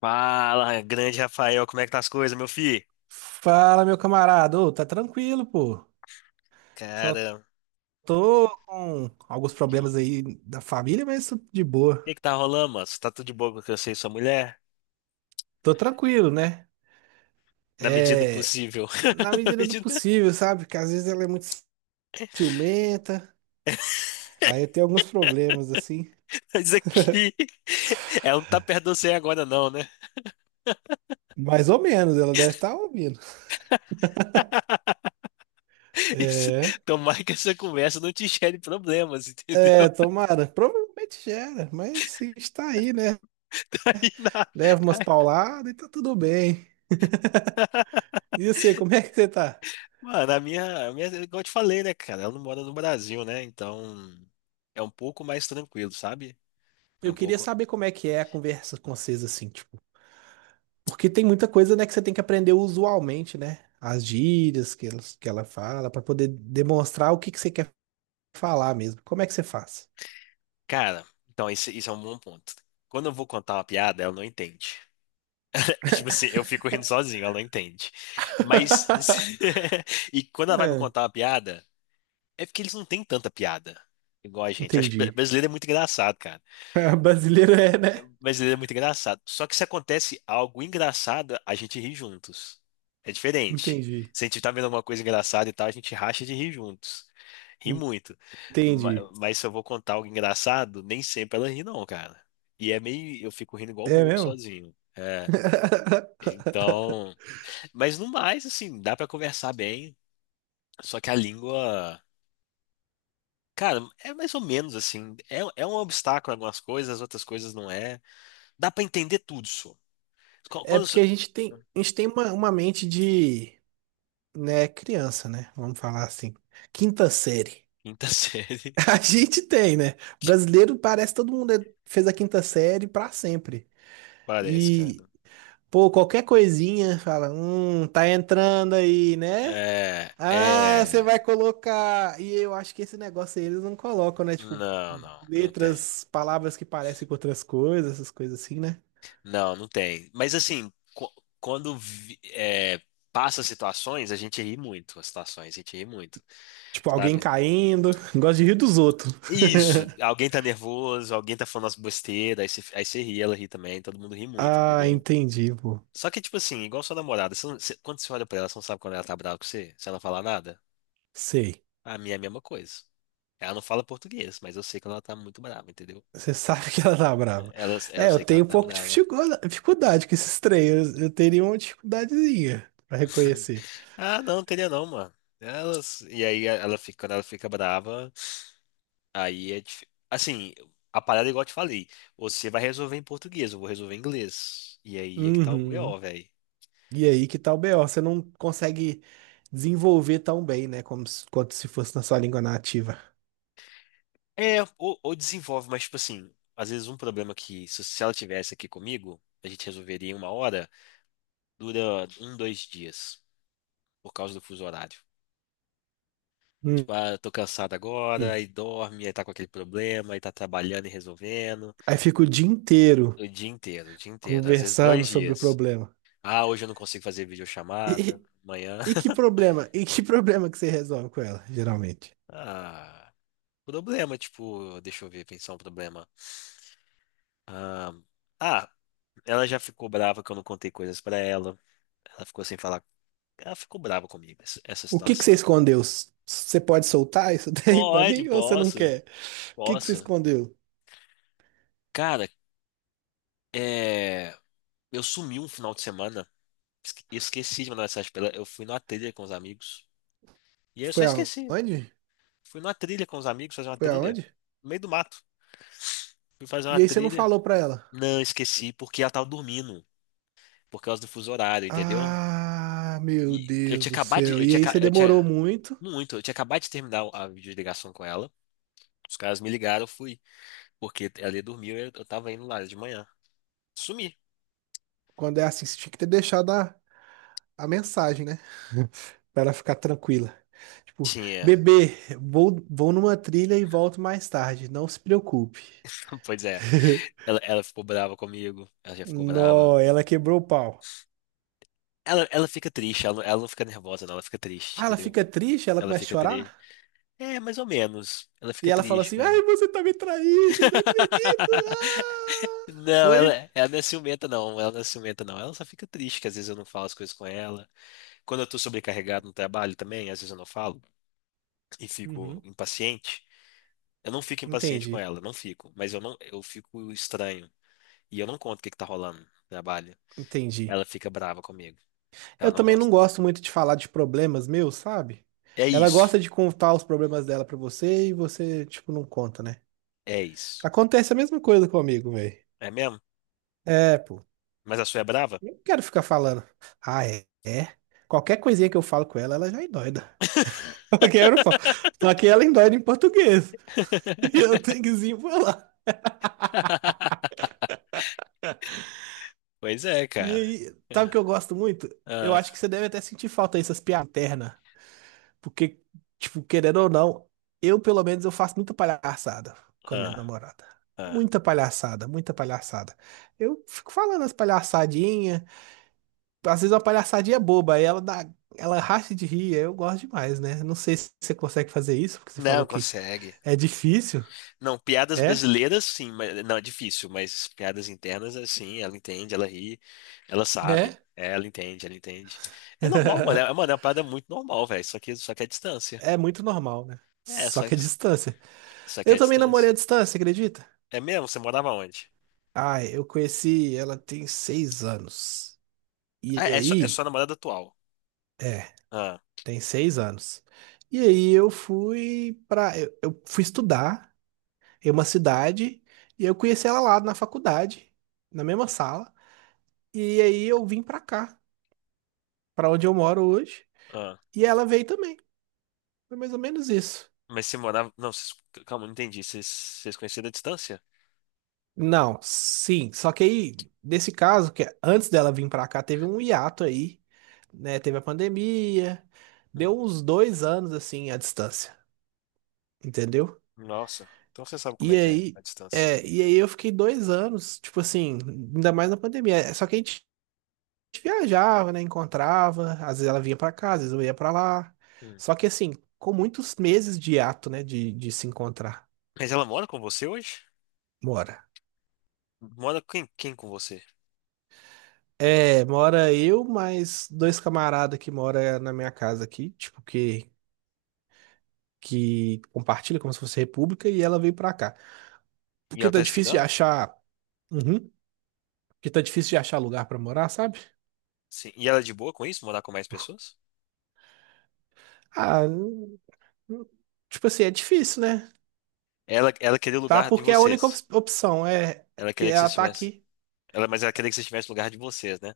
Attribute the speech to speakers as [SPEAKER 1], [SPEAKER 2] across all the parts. [SPEAKER 1] Fala, grande Rafael, como é que tá as coisas, meu filho?
[SPEAKER 2] Fala, meu camarada. Ô, tá tranquilo, pô. Só
[SPEAKER 1] Cara,
[SPEAKER 2] tô com alguns
[SPEAKER 1] que,
[SPEAKER 2] problemas aí da família, mas tô de boa.
[SPEAKER 1] que tá rolando, mano? Você tá tudo de boa com que eu sei sua mulher?
[SPEAKER 2] Tô tranquilo, né?
[SPEAKER 1] Na medida do
[SPEAKER 2] É,
[SPEAKER 1] possível.
[SPEAKER 2] na
[SPEAKER 1] Na
[SPEAKER 2] medida do
[SPEAKER 1] medida.
[SPEAKER 2] possível, sabe? Porque às vezes ela é muito ciumenta, aí tem alguns problemas, assim.
[SPEAKER 1] Mas aqui. Ela não tá perto de você agora, não, né?
[SPEAKER 2] Mais ou menos, ela deve estar ouvindo.
[SPEAKER 1] Isso.
[SPEAKER 2] É,
[SPEAKER 1] Tomara que essa conversa não te gere problemas, entendeu?
[SPEAKER 2] é, tomara. Provavelmente gera, mas a gente tá aí, né?
[SPEAKER 1] Aí na-
[SPEAKER 2] Leva umas
[SPEAKER 1] aí-
[SPEAKER 2] pauladas e tá tudo bem. E você, como é que você tá?
[SPEAKER 1] Mano, a minha, igual eu te falei, né, cara? Ela não mora no Brasil, né? Então é um pouco mais tranquilo, sabe? É
[SPEAKER 2] Eu
[SPEAKER 1] um
[SPEAKER 2] queria
[SPEAKER 1] pouco.
[SPEAKER 2] saber como é que é a conversa com vocês, assim, tipo. Porque tem muita coisa, né, que você tem que aprender usualmente, né? As gírias que, que ela fala, para poder demonstrar o que, que você quer falar mesmo. Como é que você faz?
[SPEAKER 1] Cara, então isso é um bom ponto. Quando eu vou contar uma piada, ela não entende. Tipo assim, eu fico rindo sozinho, ela não entende. Mas. E quando ela vai me
[SPEAKER 2] É,
[SPEAKER 1] contar uma piada, é porque eles não têm tanta piada igual a gente. Acho que
[SPEAKER 2] entendi.
[SPEAKER 1] brasileiro é muito engraçado, cara.
[SPEAKER 2] Brasileiro é, né?
[SPEAKER 1] Brasileiro é muito engraçado. Só que se acontece algo engraçado, a gente ri juntos. É diferente.
[SPEAKER 2] Entendi.
[SPEAKER 1] Se a gente tá vendo alguma coisa engraçada e tal, a gente racha de rir juntos. Ri muito.
[SPEAKER 2] Entendi.
[SPEAKER 1] Mas, se eu vou contar algo engraçado, nem sempre ela ri, não, cara. E é meio. Eu fico rindo igual
[SPEAKER 2] É
[SPEAKER 1] bobo
[SPEAKER 2] mesmo?
[SPEAKER 1] sozinho. É. Então. Mas no mais, assim, dá pra conversar bem. Só que a língua. Cara, é mais ou menos assim. É um obstáculo em algumas coisas, outras coisas não é. Dá pra entender tudo, só.
[SPEAKER 2] É
[SPEAKER 1] Quando,
[SPEAKER 2] porque a gente tem uma mente de, né, criança, né? Vamos falar assim. Quinta série.
[SPEAKER 1] Quinta série.
[SPEAKER 2] A gente tem, né? Brasileiro parece que todo mundo fez a quinta série pra sempre.
[SPEAKER 1] Parece,
[SPEAKER 2] e
[SPEAKER 1] cara.
[SPEAKER 2] Pô, qualquer coisinha, fala, tá entrando aí, né?
[SPEAKER 1] É,
[SPEAKER 2] Ah, você
[SPEAKER 1] é.
[SPEAKER 2] vai colocar. E eu acho que esse negócio aí eles não colocam, né? Tipo,
[SPEAKER 1] Não, não, não tem.
[SPEAKER 2] letras, palavras que parecem com outras coisas, essas coisas assim, né?
[SPEAKER 1] Não, não tem. Mas assim, quando vi- é, passa situações, a gente ri muito. As situações, a gente ri muito.
[SPEAKER 2] Tipo, alguém
[SPEAKER 1] Sabe?
[SPEAKER 2] caindo. Gosto de rir dos outros.
[SPEAKER 1] Isso. Alguém tá nervoso, alguém tá falando as besteiras, aí você ri, ela ri também, todo mundo ri muito,
[SPEAKER 2] Ah,
[SPEAKER 1] entendeu?
[SPEAKER 2] entendi, pô.
[SPEAKER 1] Só que, tipo assim, igual sua namorada, você não- você- quando você olha pra ela, você não sabe quando ela tá brava com você? Se ela não falar nada?
[SPEAKER 2] Sei.
[SPEAKER 1] A minha é a mesma coisa. Ela não fala português, mas eu sei que ela tá muito brava, entendeu?
[SPEAKER 2] Você sabe que ela tá brava.
[SPEAKER 1] Eu
[SPEAKER 2] É, eu
[SPEAKER 1] sei que ela
[SPEAKER 2] tenho um
[SPEAKER 1] tá
[SPEAKER 2] pouco de
[SPEAKER 1] brava.
[SPEAKER 2] dificuldade com esses três. Eu teria uma dificuldadezinha pra reconhecer.
[SPEAKER 1] Ah, não, queria não, mano. E aí ela fica, quando ela fica brava, assim, a parada é igual eu te falei, você vai resolver em português, eu vou resolver em inglês. E aí é que tá o
[SPEAKER 2] Uhum.
[SPEAKER 1] BO, velho.
[SPEAKER 2] E aí que tá o BO, você não consegue desenvolver tão bem, né? Como se, quanto se fosse na sua língua nativa.
[SPEAKER 1] É, ou desenvolve, mas tipo assim, às vezes um problema que se ela tivesse aqui comigo, a gente resolveria em uma hora, dura um, dois dias, por causa do fuso horário.
[SPEAKER 2] Hum,
[SPEAKER 1] Tipo, ah, eu tô cansado agora,
[SPEAKER 2] hum.
[SPEAKER 1] aí dorme, aí tá com aquele problema, aí tá trabalhando e resolvendo.
[SPEAKER 2] Aí fica o dia inteiro
[SPEAKER 1] O dia inteiro, o dia inteiro. Às vezes
[SPEAKER 2] conversando
[SPEAKER 1] dois
[SPEAKER 2] sobre o
[SPEAKER 1] dias.
[SPEAKER 2] problema.
[SPEAKER 1] Ah, hoje eu não consigo fazer videochamada.
[SPEAKER 2] E,
[SPEAKER 1] Amanhã.
[SPEAKER 2] e que problema? E que problema que você resolve com ela, geralmente?
[SPEAKER 1] Ah, problema, tipo, deixa eu ver, pensar um problema. Ah, ah, ela já ficou brava que eu não contei coisas pra ela. Ela ficou sem falar. Ela ficou brava comigo, essa
[SPEAKER 2] O que que você
[SPEAKER 1] situação.
[SPEAKER 2] escondeu? Você pode soltar isso daí pra
[SPEAKER 1] Pode,
[SPEAKER 2] mim ou você não
[SPEAKER 1] posso,
[SPEAKER 2] quer? O que que você
[SPEAKER 1] posso.
[SPEAKER 2] escondeu?
[SPEAKER 1] Cara, é. Eu sumi um final de semana. Esqueci de mandar mensagem pra ela. Eu fui numa trilha com os amigos. E aí eu só
[SPEAKER 2] Foi
[SPEAKER 1] esqueci.
[SPEAKER 2] aonde?
[SPEAKER 1] Fui numa trilha com os amigos, fazer uma
[SPEAKER 2] Foi
[SPEAKER 1] trilha.
[SPEAKER 2] aonde?
[SPEAKER 1] No meio do mato. Fui fazer uma
[SPEAKER 2] E aí você não
[SPEAKER 1] trilha.
[SPEAKER 2] falou pra ela.
[SPEAKER 1] Não, esqueci, porque ela tava dormindo. Por causa do fuso horário, entendeu?
[SPEAKER 2] Ah, meu
[SPEAKER 1] E eu
[SPEAKER 2] Deus
[SPEAKER 1] tinha
[SPEAKER 2] do
[SPEAKER 1] acabado de.
[SPEAKER 2] céu. E aí você
[SPEAKER 1] Eu
[SPEAKER 2] demorou
[SPEAKER 1] tinha.
[SPEAKER 2] muito.
[SPEAKER 1] Muito, eu tinha acabado de terminar a videoligação com ela. Os caras me ligaram, eu fui. Porque ela ia dormir, eu tava indo lá de manhã. Sumi.
[SPEAKER 2] Quando é assim, você tinha que ter deixado a mensagem, né? Pra ela ficar tranquila. Tipo,
[SPEAKER 1] Tinha.
[SPEAKER 2] bebê, vou numa trilha e volto mais tarde, não se preocupe.
[SPEAKER 1] Pois é. Ela ficou brava comigo. Ela já ficou brava.
[SPEAKER 2] Nó, ela quebrou o pau.
[SPEAKER 1] Ela fica triste, ela não fica nervosa, não. Ela fica triste,
[SPEAKER 2] Ah, ela
[SPEAKER 1] entendeu?
[SPEAKER 2] fica triste, ela
[SPEAKER 1] Ela
[SPEAKER 2] começa a
[SPEAKER 1] fica triste.
[SPEAKER 2] chorar.
[SPEAKER 1] É, mais ou menos. Ela
[SPEAKER 2] E
[SPEAKER 1] fica
[SPEAKER 2] ela fala
[SPEAKER 1] triste,
[SPEAKER 2] assim: Ai,
[SPEAKER 1] cara.
[SPEAKER 2] você tá me traindo, não acredito. Ah!
[SPEAKER 1] Não,
[SPEAKER 2] Foi?
[SPEAKER 1] ela não é ciumenta, não. Ela não é ciumenta, não. Ela só fica triste, que às vezes eu não falo as coisas com ela. Quando eu tô sobrecarregado no trabalho também, às vezes eu não falo e fico
[SPEAKER 2] Uhum.
[SPEAKER 1] impaciente. Eu não fico impaciente com
[SPEAKER 2] Entendi,
[SPEAKER 1] ela, não fico. Mas eu não, eu fico estranho. E eu não conto o que que tá rolando no trabalho.
[SPEAKER 2] entendi.
[SPEAKER 1] Ela fica brava comigo. Ela
[SPEAKER 2] Eu
[SPEAKER 1] não
[SPEAKER 2] também não
[SPEAKER 1] gosta.
[SPEAKER 2] gosto muito de falar de problemas meus, sabe?
[SPEAKER 1] É
[SPEAKER 2] Ela
[SPEAKER 1] isso.
[SPEAKER 2] gosta de contar os problemas dela pra você e você, tipo, não conta, né?
[SPEAKER 1] É isso.
[SPEAKER 2] Acontece a mesma coisa comigo, velho.
[SPEAKER 1] É mesmo?
[SPEAKER 2] É, pô.
[SPEAKER 1] Mas a sua é brava?
[SPEAKER 2] Eu não quero ficar falando. Ah, é? É. Qualquer coisinha que eu falo com ela, ela já endoida. Aqui eu não falo. Só que ela endoida em português. E eu tenho que desenrolar.
[SPEAKER 1] Pois é,
[SPEAKER 2] E
[SPEAKER 1] cara.
[SPEAKER 2] aí,
[SPEAKER 1] É.
[SPEAKER 2] sabe o que eu gosto muito? Eu acho
[SPEAKER 1] Ah,
[SPEAKER 2] que você deve até sentir falta dessas piadas internas. Porque, tipo, querendo ou não, eu pelo menos eu faço muita palhaçada com a minha
[SPEAKER 1] ah,
[SPEAKER 2] namorada.
[SPEAKER 1] ah.
[SPEAKER 2] Muita palhaçada, muita palhaçada. Eu fico falando as palhaçadinhas. Às vezes uma palhaçadinha boba, aí ela racha de rir, aí eu gosto demais, né? Não sei se você consegue fazer isso, porque você falou
[SPEAKER 1] Não,
[SPEAKER 2] que
[SPEAKER 1] consegue.
[SPEAKER 2] é difícil.
[SPEAKER 1] Não, piadas
[SPEAKER 2] É?
[SPEAKER 1] brasileiras, sim, mas não é difícil, mas piadas internas, assim, ela entende, ela ri, ela sabe,
[SPEAKER 2] É?
[SPEAKER 1] ela entende. É normal, mano, é, mano, é uma parada muito normal, velho, só que é distância.
[SPEAKER 2] É muito normal, né?
[SPEAKER 1] É,
[SPEAKER 2] Só
[SPEAKER 1] só
[SPEAKER 2] que
[SPEAKER 1] que,
[SPEAKER 2] a distância.
[SPEAKER 1] só que
[SPEAKER 2] Eu
[SPEAKER 1] é
[SPEAKER 2] também namorei
[SPEAKER 1] distância.
[SPEAKER 2] à distância, acredita?
[SPEAKER 1] É mesmo? Você morava onde?
[SPEAKER 2] Ah, eu conheci, ela tem 6 anos. E
[SPEAKER 1] Ah, é
[SPEAKER 2] aí,
[SPEAKER 1] sua namorada atual.
[SPEAKER 2] é,
[SPEAKER 1] Ah,
[SPEAKER 2] tem 6 anos. E aí eu fui pra. Eu fui estudar em uma cidade e eu conheci ela lá na faculdade, na mesma sala. E aí eu vim pra cá, pra onde eu moro hoje,
[SPEAKER 1] ah.
[SPEAKER 2] e ela veio também. Foi mais ou menos isso.
[SPEAKER 1] Mas você morava. Não, calma, não entendi. Vocês conheceram a distância?
[SPEAKER 2] Não, sim, só que aí, nesse caso, que antes dela vir pra cá, teve um hiato aí, né? Teve a pandemia,
[SPEAKER 1] Hum,
[SPEAKER 2] deu uns 2 anos assim à distância, entendeu?
[SPEAKER 1] Nossa, então você sabe como
[SPEAKER 2] E
[SPEAKER 1] é que é a
[SPEAKER 2] aí,
[SPEAKER 1] distância.
[SPEAKER 2] e aí eu fiquei 2 anos, tipo assim, ainda mais na pandemia. É, só que a gente viajava, né? Encontrava, às vezes ela vinha pra cá, às vezes eu ia pra lá.
[SPEAKER 1] Hum.
[SPEAKER 2] Só que assim, com muitos meses de hiato, né? De se encontrar.
[SPEAKER 1] Mas ela mora com você hoje?
[SPEAKER 2] Mora.
[SPEAKER 1] Mora quem com você?
[SPEAKER 2] É, mora eu, mais dois camaradas que mora na minha casa aqui, tipo, que compartilha como se fosse república, e ela veio pra cá.
[SPEAKER 1] E
[SPEAKER 2] Porque
[SPEAKER 1] ela
[SPEAKER 2] tá
[SPEAKER 1] tá
[SPEAKER 2] difícil de
[SPEAKER 1] estudando?
[SPEAKER 2] achar. Uhum. Porque tá difícil de achar lugar pra morar, sabe?
[SPEAKER 1] Sim. E ela é de boa com isso, morar com mais pessoas?
[SPEAKER 2] Ah, não- tipo assim, é difícil, né?
[SPEAKER 1] Ela queria o
[SPEAKER 2] Tá?
[SPEAKER 1] lugar de
[SPEAKER 2] Porque é a única
[SPEAKER 1] vocês.
[SPEAKER 2] opção. É, é
[SPEAKER 1] Ela
[SPEAKER 2] porque
[SPEAKER 1] queria que
[SPEAKER 2] ela
[SPEAKER 1] vocês
[SPEAKER 2] tá
[SPEAKER 1] tivessem.
[SPEAKER 2] aqui.
[SPEAKER 1] Mas ela queria que vocês tivessem o lugar de vocês, né?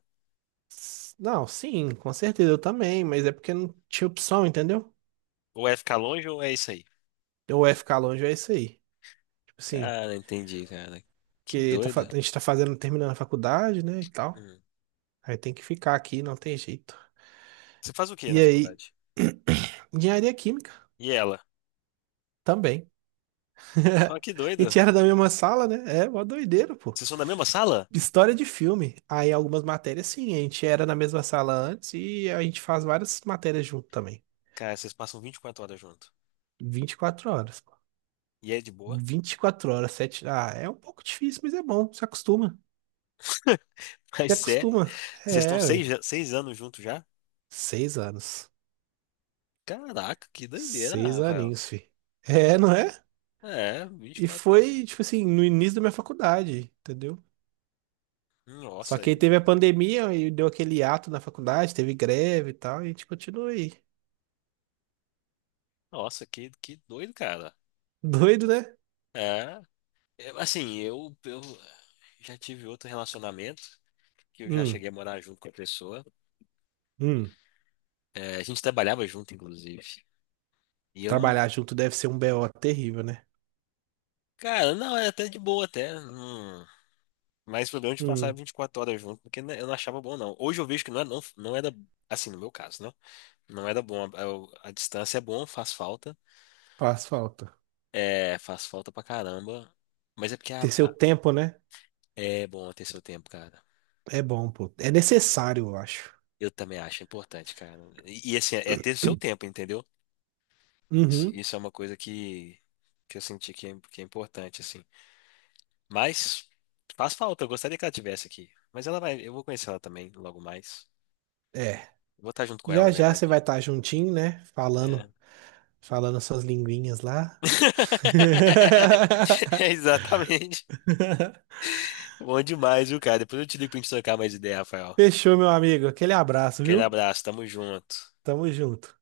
[SPEAKER 2] Não, sim, com certeza eu também, mas é porque não tinha opção, entendeu?
[SPEAKER 1] Ou é ficar longe ou é isso aí.
[SPEAKER 2] Ou é ficar longe, ou é isso aí. Tipo assim,
[SPEAKER 1] Cara, entendi, cara. Que doido.
[SPEAKER 2] a gente tá fazendo, terminando a faculdade, né, e tal.
[SPEAKER 1] Hum.
[SPEAKER 2] Aí tem que ficar aqui, não tem jeito.
[SPEAKER 1] Você faz o quê
[SPEAKER 2] E
[SPEAKER 1] na
[SPEAKER 2] aí,
[SPEAKER 1] faculdade?
[SPEAKER 2] engenharia química
[SPEAKER 1] E ela?
[SPEAKER 2] também.
[SPEAKER 1] Ah, que
[SPEAKER 2] A gente
[SPEAKER 1] doido.
[SPEAKER 2] era da mesma sala, né? É, uma doideira, pô.
[SPEAKER 1] Vocês são da mesma sala?
[SPEAKER 2] História de filme. Aí algumas matérias, sim, a gente era na mesma sala antes e a gente faz várias matérias junto também.
[SPEAKER 1] Cara, vocês passam 24 horas junto.
[SPEAKER 2] 24 horas, pô.
[SPEAKER 1] E é de boa?
[SPEAKER 2] 24 horas, 7. Ah, é um pouco difícil, mas é bom. Se acostuma.
[SPEAKER 1] Mas
[SPEAKER 2] Se
[SPEAKER 1] sério?
[SPEAKER 2] acostuma.
[SPEAKER 1] Vocês estão
[SPEAKER 2] É, ué.
[SPEAKER 1] 6 anos juntos já?
[SPEAKER 2] 6 anos.
[SPEAKER 1] Caraca, que doideira,
[SPEAKER 2] Seis
[SPEAKER 1] Rafael.
[SPEAKER 2] aninhos, fi. É, não é?
[SPEAKER 1] É, vinte e
[SPEAKER 2] E
[SPEAKER 1] quatro horas.
[SPEAKER 2] foi, tipo assim, no início da minha faculdade, entendeu? Só
[SPEAKER 1] Nossa,
[SPEAKER 2] que aí
[SPEAKER 1] aí.
[SPEAKER 2] teve a pandemia e deu aquele ato na faculdade, teve greve e tal, e a gente continua aí.
[SPEAKER 1] Nossa, que doido, cara.
[SPEAKER 2] Doido, né?
[SPEAKER 1] É. Assim, eu já tive outro relacionamento que eu já
[SPEAKER 2] Hum,
[SPEAKER 1] cheguei a morar junto com a pessoa.
[SPEAKER 2] hum.
[SPEAKER 1] É, a gente trabalhava junto, inclusive. E eu não.
[SPEAKER 2] Trabalhar junto deve ser um BO terrível, né?
[SPEAKER 1] Cara, não, é até de boa, até. Não, mas o problema é de passar
[SPEAKER 2] Hum,
[SPEAKER 1] 24 horas junto, porque né, eu não achava bom, não. Hoje eu vejo que não, é, não, não era. Assim, no meu caso, né? Não era bom. A distância é bom, faz falta.
[SPEAKER 2] faz falta.
[SPEAKER 1] É, faz falta pra caramba. Mas é porque
[SPEAKER 2] Ter seu tempo, né?
[SPEAKER 1] é bom ter seu tempo, cara.
[SPEAKER 2] É bom, pô. É necessário, eu acho.
[SPEAKER 1] Eu também acho importante, cara. E, assim, é ter seu tempo, entendeu? Isso,
[SPEAKER 2] Uhum,
[SPEAKER 1] isso é uma coisa que eu senti que é importante, assim. Mas faz falta, eu gostaria que ela tivesse aqui. Eu vou conhecer ela também logo mais.
[SPEAKER 2] é.
[SPEAKER 1] Vou estar junto com ela, na
[SPEAKER 2] Já já você
[SPEAKER 1] verdade.
[SPEAKER 2] vai estar juntinho, né?
[SPEAKER 1] É.
[SPEAKER 2] Falando, falando suas linguinhas lá.
[SPEAKER 1] É, exatamente. Bom demais, viu, cara? Depois eu te ligo pra gente trocar mais ideia, Rafael.
[SPEAKER 2] Fechou, meu amigo. Aquele abraço,
[SPEAKER 1] Aquele
[SPEAKER 2] viu?
[SPEAKER 1] abraço, tamo junto.
[SPEAKER 2] Tamo junto.